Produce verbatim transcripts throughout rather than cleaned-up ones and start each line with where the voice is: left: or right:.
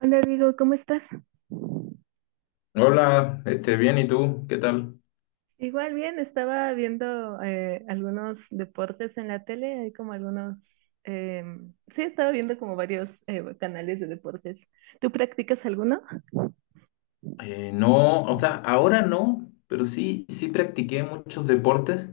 right: Hola, Diego, ¿cómo estás?
left: Hola, este, bien, ¿y tú? ¿Qué tal?
right: Igual bien, estaba viendo eh, algunos deportes en la tele, hay como algunos, eh, sí, estaba viendo como varios eh, canales de deportes. ¿Tú practicas alguno?
left: Eh, no, o sea, ahora no, pero sí, sí practiqué muchos deportes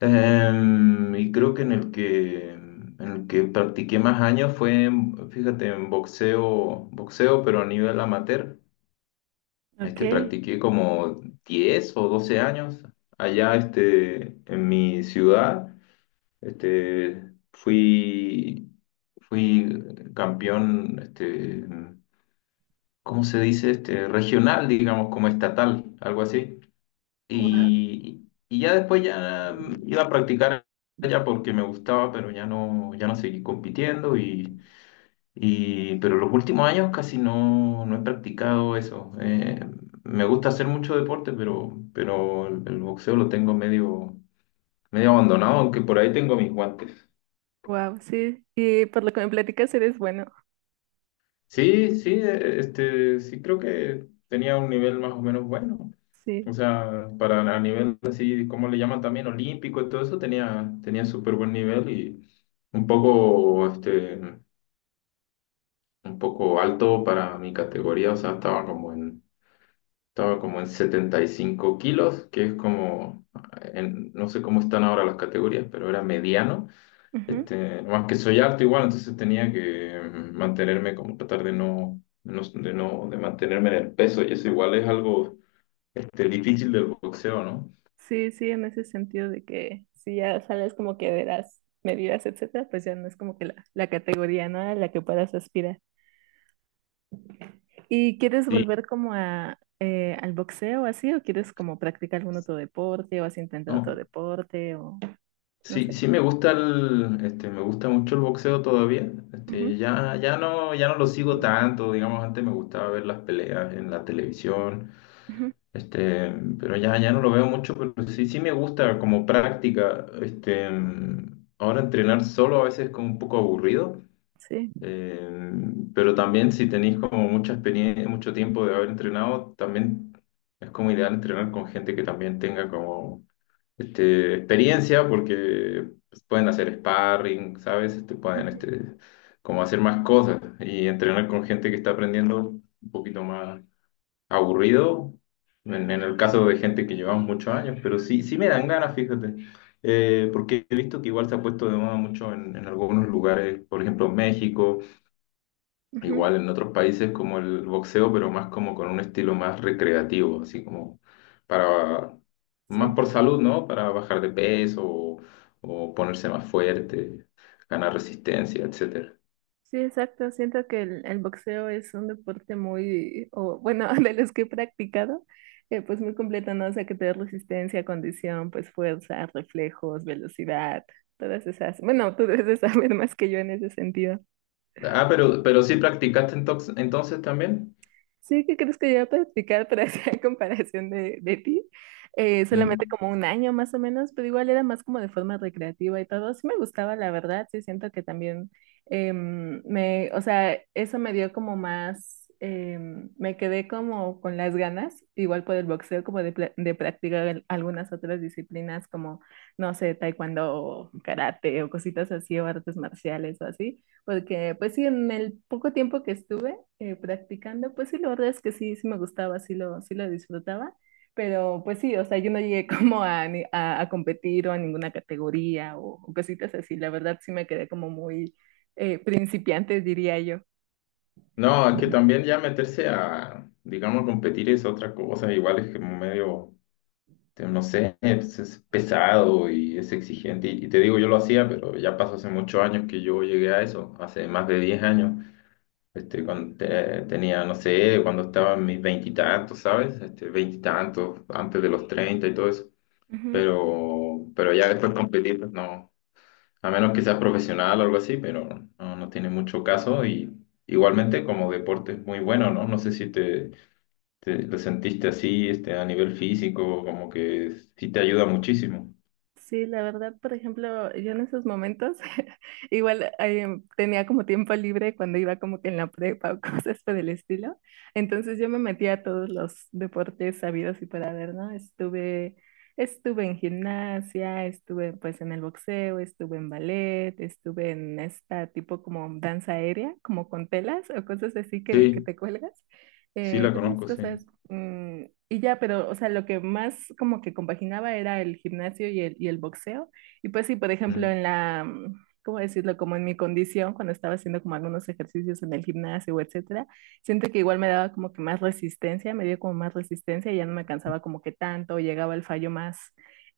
left: em, y creo que en el que, en el que practiqué más años fue, en- fíjate, en boxeo, boxeo, pero a nivel amateur. Este,
right: Ok,
left: practiqué como diez o doce años allá, este, en mi ciudad. Este, fui, fui campeón, este ¿cómo se dice? Este, regional, digamos, como estatal, algo así.
right: wow,
left: Y, y ya después ya iba a practicar allá porque me gustaba, pero ya no, ya no seguí compitiendo y, y pero los últimos años casi no, no he practicado eso. Eh, me gusta hacer mucho deporte, pero, pero el, el boxeo lo tengo medio, medio abandonado, aunque por ahí tengo mis guantes.
right: wow, sí, y por lo que me platicas eres bueno,
left: Sí, sí, eh, este, sí creo que tenía un nivel más o menos bueno.
right: sí.
left: O sea, para a nivel así, ¿cómo le llaman también? Olímpico y todo eso, tenía, tenía súper buen nivel y un poco, este, un poco alto para mi categoría. O sea, estaba como en, estaba como en setenta y cinco kilos, que es como, en- no sé cómo están ahora las categorías, pero era mediano.
right: Ujú.
left: Este, más que soy alto igual, entonces tenía que mantenerme, como tratar de no, no- de no, de mantenerme en el peso y eso igual es algo, este, difícil del boxeo, ¿no?
right: Sí, sí, en ese sentido de que si ya sales como que de las medidas, etcétera, pues ya no es como que la, la categoría, ¿no? A la que puedas aspirar. ¿Y quieres
left: Sí.
right: volver como a, eh, al boxeo así o quieres como practicar algún otro deporte o has intentado otro
left: ¿No?
right: deporte o no
left: Sí,
right: sé?
left: sí, me gusta el, este, me gusta mucho el boxeo todavía.
right: Ujú,
left: Este, ya, ya no, ya no lo sigo tanto, digamos, antes me gustaba ver las peleas en la televisión,
right: ujú,
left: este, pero ya, ya no lo veo mucho, pero sí, sí me gusta como práctica. Este, ahora entrenar solo a veces es como un poco aburrido,
right: sí,
left: eh, pero también si tenéis como mucha experiencia, mucho tiempo de haber entrenado, también es como ideal entrenar con gente que también tenga como este, experiencia porque pues, pueden hacer sparring, ¿sabes? Este, pueden
right: ujú,
left: este, como hacer más cosas y entrenar con gente que está aprendiendo un poquito más aburrido, en, en el caso de gente que llevamos muchos años, pero sí, sí me dan ganas, fíjate, Eh, porque he visto que igual se ha puesto de moda mucho en, en algunos lugares, por ejemplo, México.
right: ujú,
left: Igual en otros países como el boxeo, pero más como con un estilo más recreativo, así como para, más
right: sí.
left: por salud, ¿no? Para bajar de peso o, o ponerse más fuerte, ganar resistencia, etcétera.
right: Sí, exacto. Siento que el, el boxeo es un deporte muy, o bueno, de los que he practicado, eh, pues muy completo, ¿no? O sea, que te da resistencia, condición, pues fuerza, reflejos, velocidad, todas esas. Bueno, tú debes de saber más que yo en ese sentido.
left: Ah, pero, pero sí practicaste entox- entonces también.
right: Sí, ¿qué crees que yo iba a practicar para hacer comparación de, de ti? Eh, solamente
left: Mm.
right: como un año más o menos, pero igual era más como de forma recreativa y todo. Sí me gustaba, la verdad, sí siento que también em, me, o sea, eso me dio como más, em, me quedé como con las ganas, igual por el boxeo, como de, pla- de practicar el- algunas otras disciplinas como, no sé, taekwondo o karate o cositas así o artes marciales o así, porque pues sí, en el poco tiempo que estuve, eh, practicando, pues sí, la verdad es que sí, sí me gustaba, sí lo, sí lo disfrutaba, pero pues sí, o sea, yo no llegué como a, ni- a, a competir o a ninguna categoría o, o cositas así, la verdad sí me quedé como muy eh, principiante, diría yo.
left: No, es que también ya meterse a, digamos, competir es otra cosa, igual es que medio te- no sé, es, es pesado y es exigente. Y, y te digo, yo lo hacía, pero ya pasó hace muchos años que yo llegué a eso, hace más de diez años. Este, cuando te- tenía, no sé, cuando estaba en mis veintitantos, ¿sabes? Este, veintitantos, antes de los treinta y todo eso.
right: Ujú.
left: Pero, pero ya después competir, pues no, a menos que seas profesional o algo así, pero no, no tiene mucho caso. Y igualmente como deporte es muy bueno, ¿no? No sé si te, te- lo sentiste así, este, a nivel físico, como que sí te ayuda muchísimo.
right: Sí, la verdad, por ejemplo, yo en esos momentos igual eh, tenía como tiempo libre cuando iba como que en la prepa o cosas por el estilo. Entonces yo me metía a todos los deportes sabidos y por haber, ¿no? Estuve, estuve en gimnasia, estuve pues en el boxeo, estuve en ballet, estuve en esta tipo como danza aérea, como con telas o cosas así que, que
left: Sí,
right: te cuelgas.
left: sí
right: Eh,
left: la
right: ¿qué más
left: conozco, sí.
right: cosas? Mm, y ya, pero, o sea, lo que más como que compaginaba era el gimnasio y el, y el boxeo. Y pues sí, por ejemplo,
left: Mm.
right: en la, mm, ¿cómo decirlo? Como en mi condición, cuando estaba haciendo como algunos ejercicios en el gimnasio, etcétera, siento que igual me daba como que más resistencia, me dio como más resistencia y ya no me cansaba como que tanto, llegaba el fallo más,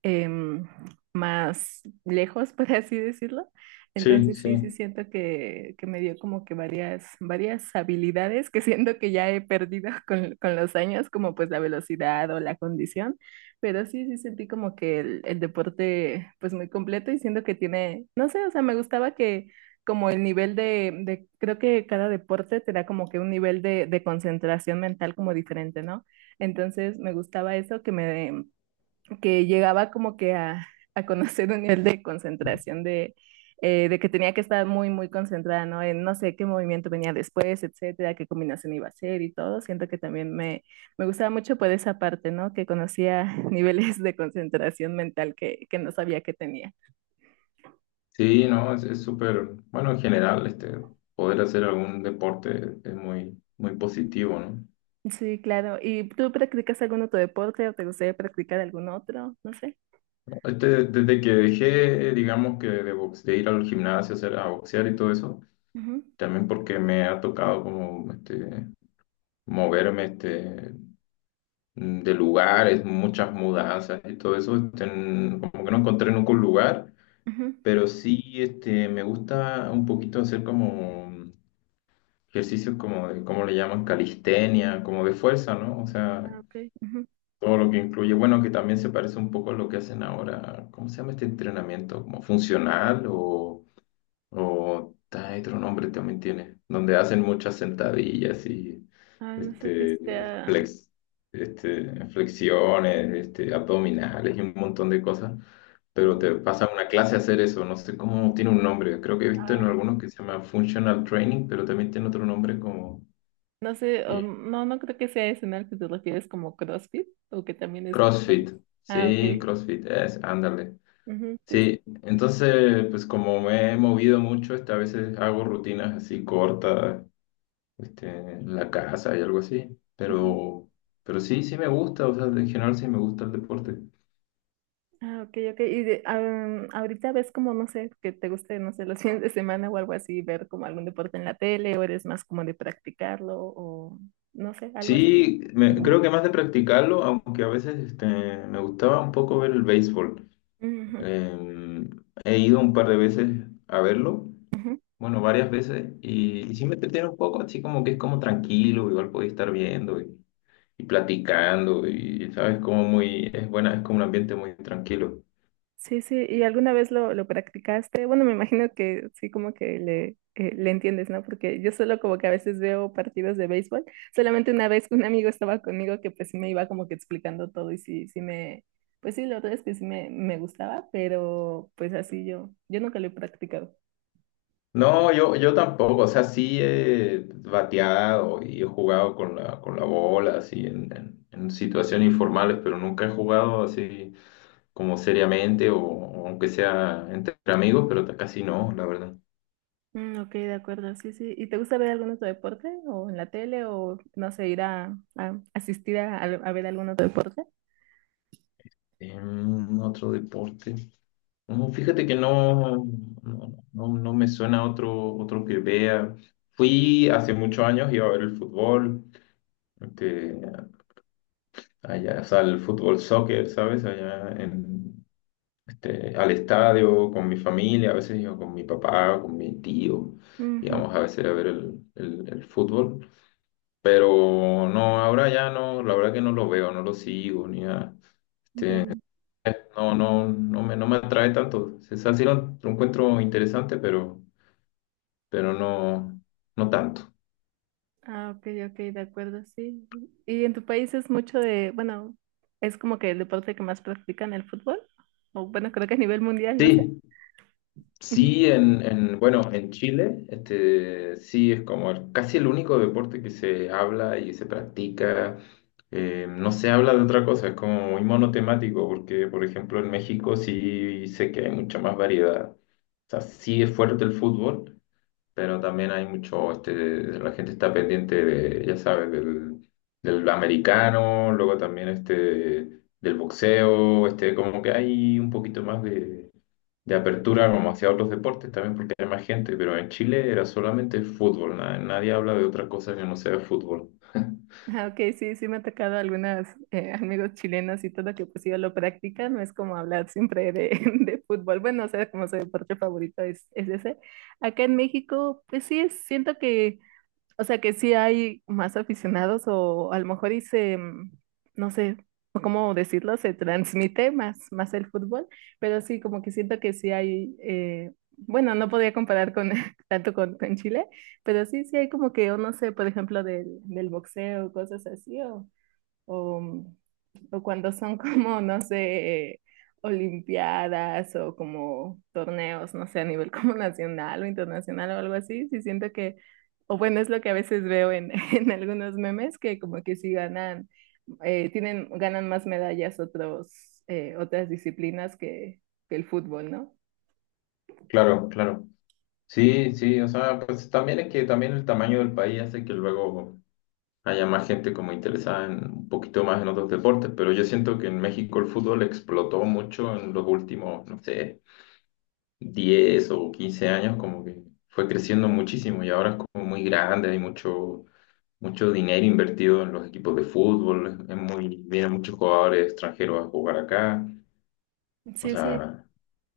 right: em, más lejos, por así decirlo.
left: Sí,
right: Entonces sí, sí
left: sí.
right: siento que, que me dio como que varias, varias habilidades que siento que ya he perdido con, con los años, como pues la velocidad o la condición, pero sí, sí sentí como que el, el deporte pues muy completo y siento que tiene, no sé, o sea, me gustaba que como el nivel de, de creo que cada deporte te da como que un nivel de, de concentración mental como diferente, ¿no? Entonces me gustaba eso que me, que llegaba como que a, a conocer un nivel de concentración de, eh, de que tenía que estar muy, muy concentrada, ¿no? En no sé qué movimiento venía después, etcétera, qué combinación iba a ser y todo. Siento que también me, me gustaba mucho por esa parte, ¿no? Que conocía niveles de concentración mental que, que no sabía que tenía.
left: Sí, no, es es súper, bueno, en general, este, poder hacer algún deporte es muy, muy positivo, ¿no?
right: Sí, claro. ¿Y tú practicas algún otro deporte o te gustaría practicar algún otro? No sé.
left: Este, desde que dejé, digamos que de, box- de ir al gimnasio, hacer, a boxear y todo eso,
right: Ujú,
left: también porque me ha tocado como, este, moverme, este, mm, de lugares, muchas mudanzas y todo eso, este, n- como que no encontré nunca un lugar,
right: ujú,
left: pero sí, este, me gusta un poquito hacer como ejercicios como de, ¿cómo le llaman? Calistenia, como de fuerza, ¿no? O sea,
right: Ah, ok. ujú.
left: todo lo que incluye, bueno, que también se parece un poco a lo que hacen ahora, ¿cómo se llama este entrenamiento? ¿Como funcional o, o ah, otro nombre también tiene? Donde hacen muchas sentadillas y
right: Ah, no sé si
left: este,
right: sea
left: flex, este, flexiones, este, abdominales y un montón de cosas. Pero te pasa una clase a hacer eso, no sé cómo tiene un nombre. Creo que he visto en algunos que se llama Functional Training, pero también tiene otro nombre como
right: No sé, o
left: y
right: no, no creo que sea ese en el que te refieres como CrossFit, o que también es como
left: CrossFit,
right: varios. Ah,
left: sí,
right: ok.
left: CrossFit, es, ándale.
right: Ujú, sí, sí.
left: Sí, entonces, pues como me he movido mucho, este, a veces hago rutinas así cortas, este, en la casa y algo así,
right: Ujú.
left: pero, pero sí, sí me gusta, o sea, en general sí me gusta el deporte.
right: Ah, ok, ok. Y de- am, ahorita ves como, no sé, que te guste, no sé, los fines de semana o algo así, ver como algún deporte en la tele, o eres más como de practicarlo, o no sé, algo así.
left: Sí, me- creo que más de practicarlo, aunque a veces este, me gustaba un poco ver el béisbol.
right: Ujú,
left: Em, He ido un par de veces a verlo.
right: ujú.
left: Bueno, varias veces y, y sí me entretiene un poco, así como que es como tranquilo, igual podía estar viendo y, y platicando y, ¿sabes? Como muy, es buena, es como un ambiente muy tranquilo.
right: Sí, sí, ¿y alguna vez lo, lo practicaste? Bueno, me imagino que sí, como que le, eh, le entiendes, ¿no? Porque yo solo como que a veces veo partidos de béisbol. Solamente una vez un amigo estaba conmigo que pues sí me iba como que explicando todo y sí, sí me, pues sí, la verdad es que sí me, me gustaba, pero pues así yo, yo nunca lo he practicado.
left: No, yo, yo tampoco, o sea, sí he bateado y he jugado con la, con la bola, así, en, en, en situaciones informales, pero nunca he jugado así como seriamente o, o aunque sea entre amigos, pero casi no, la verdad.
right: Mm, ok, de acuerdo, sí, sí. ¿Y te gusta ver algún otro deporte? ¿O en la tele? ¿O no sé, ir a, a asistir a, a ver algún otro deporte?
left: Em, otro deporte. No, fíjate que no, no, no, no me suena otro, otro que vea. Fui hace muchos años, iba a ver el fútbol, que allá, o sea, el fútbol soccer, ¿sabes? Allá en, este, al estadio con mi familia, a veces iba con mi papá, con mi tío,
right: Ujú,
left: íbamos a veces a ver el, el, el fútbol. Pero no, ahora ya no, la verdad que no lo veo, no lo sigo, ni nada.
right: ya.
left: No, no, no me, no me atrae tanto. O sea, sí lo lo encuentro interesante, pero... pero no, no tanto.
right: Ah, ok, ok, de acuerdo, sí. ¿Y en tu país es mucho de, bueno, es como que el deporte que más practican el fútbol? O bueno, creo que a nivel mundial, no sé.
left: Sí,
right: Ujú.
left: sí, en, en, bueno, en Chile, este, sí es como el- casi el único deporte que se habla y se practica. Eh, no se habla de otra cosa, es como muy monotemático, porque por ejemplo en México sí sé que hay mucha más variedad. O sea, sí es fuerte el fútbol, pero también hay mucho, este, la gente está pendiente de, ya sabes, del, del americano, luego también este, del boxeo, este, como que hay un poquito más de, de apertura como hacia otros deportes también porque hay más gente, pero en Chile era solamente el fútbol, na- nadie habla de otra cosa que no sea el fútbol.
right: Ah, ok, sí, sí me ha tocado algunos amigos chilenos y todo que pues yo lo practican, no es como hablar siempre de, de fútbol, bueno, o sea, como su deporte favorito es, es ese. Acá en México, pues sí, es- siento que O sea que sí hay más aficionados o a lo mejor y se, mm, no sé cómo decirlo, se transmite más, más el fútbol, pero sí, como que siento que sí hay, eh, bueno, no podría comparar con tanto con, con Chile, pero sí, sí hay como que, o no sé, por ejemplo, del, del boxeo, cosas así, o, o, mm, o cuando son como, no sé, olimpiadas o como torneos, no sé, a nivel como nacional o internacional o algo así, sí siento que, o bueno, es lo que a veces veo en, en algunos memes, que como que sí ganan, eh, tienen, ganan más medallas otros, eh, otras disciplinas que, que el fútbol, ¿no?
left: Claro, claro. Sí, sí, o sea, pues también es que también el tamaño del país hace que luego haya más gente como interesada en un poquito más en otros deportes, pero yo siento que en México el fútbol explotó mucho en los últimos, no sé, diez o quince años, como que fue creciendo muchísimo y ahora es como muy grande, hay mucho, mucho dinero invertido en los equipos de fútbol, es muy, vienen muchos jugadores extranjeros a jugar acá, o
right: Sí, sí,
left: sea,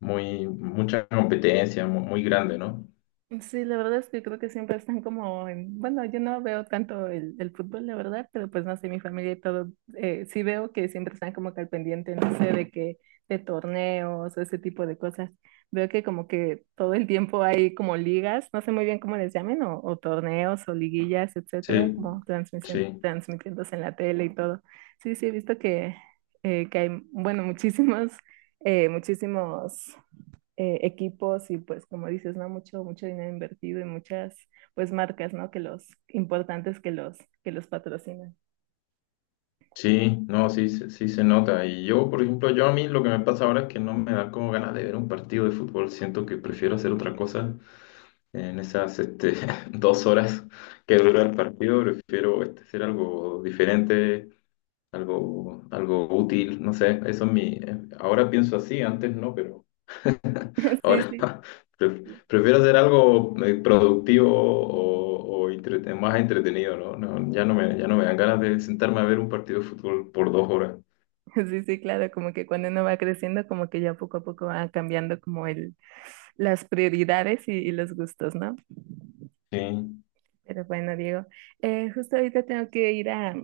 left: muy, mucha competencia, mu- muy, grande, ¿no?
right: Sí, la verdad es que creo que siempre están como en, bueno, yo no veo tanto el, el fútbol, la verdad, pero pues no sé, mi familia y todo, eh, sí veo que siempre están como que al pendiente, no sé, de que, de torneos o ese tipo de cosas. Veo que como que todo el tiempo hay como ligas, no sé muy bien cómo les llamen, o, o torneos o liguillas, etcétera,
left: Sí,
right: como transmisión,
left: sí.
right: transmitiéndose en la tele y todo. Sí, sí, he visto que, eh, que hay, bueno, muchísimos, eh, muchísimos eh, equipos y pues como dices, ¿no? Mucho, mucho dinero invertido y muchas pues marcas, ¿no? Que los importantes que los, que los patrocinan.
left: Sí, no, sí, se- sí se nota. Y yo, por ejemplo, yo a mí lo que me pasa ahora es que no me da como ganas de ver un partido de fútbol. Siento que prefiero hacer otra cosa en esas este, dos horas que dura el partido. Prefiero este, hacer algo diferente, algo, algo útil. No sé, eso es mi... eh, ahora pienso así, antes no, pero
right: Sí,
left: ahora
right: sí,
left: pre- prefiero hacer algo eh, productivo o, o entrete- más entretenido, ¿no? No, ya no me, ya no me dan ganas de sentarme a ver un partido de fútbol por dos horas.
right: sí, sí, claro, como que cuando uno va creciendo, como que ya poco a poco va cambiando como el, las prioridades y, y los gustos, ¿no?
left: Sí,
right: Pero bueno, Diego, eh, justo ahorita tengo que ir a,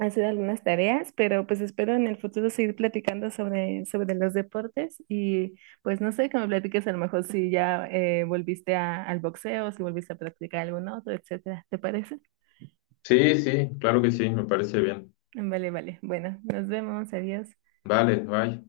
right: hacer algunas tareas, pero pues espero en el futuro seguir platicando sobre, sobre los deportes y pues no sé, que me platiques a lo mejor si ya eh, volviste a- al boxeo, si volviste a practicar algún otro, etcétera. ¿Te parece?
left: sí, sí, claro que sí, me parece bien.
right: Vale, vale. Bueno, nos vemos. Adiós.
left: Vale, bye.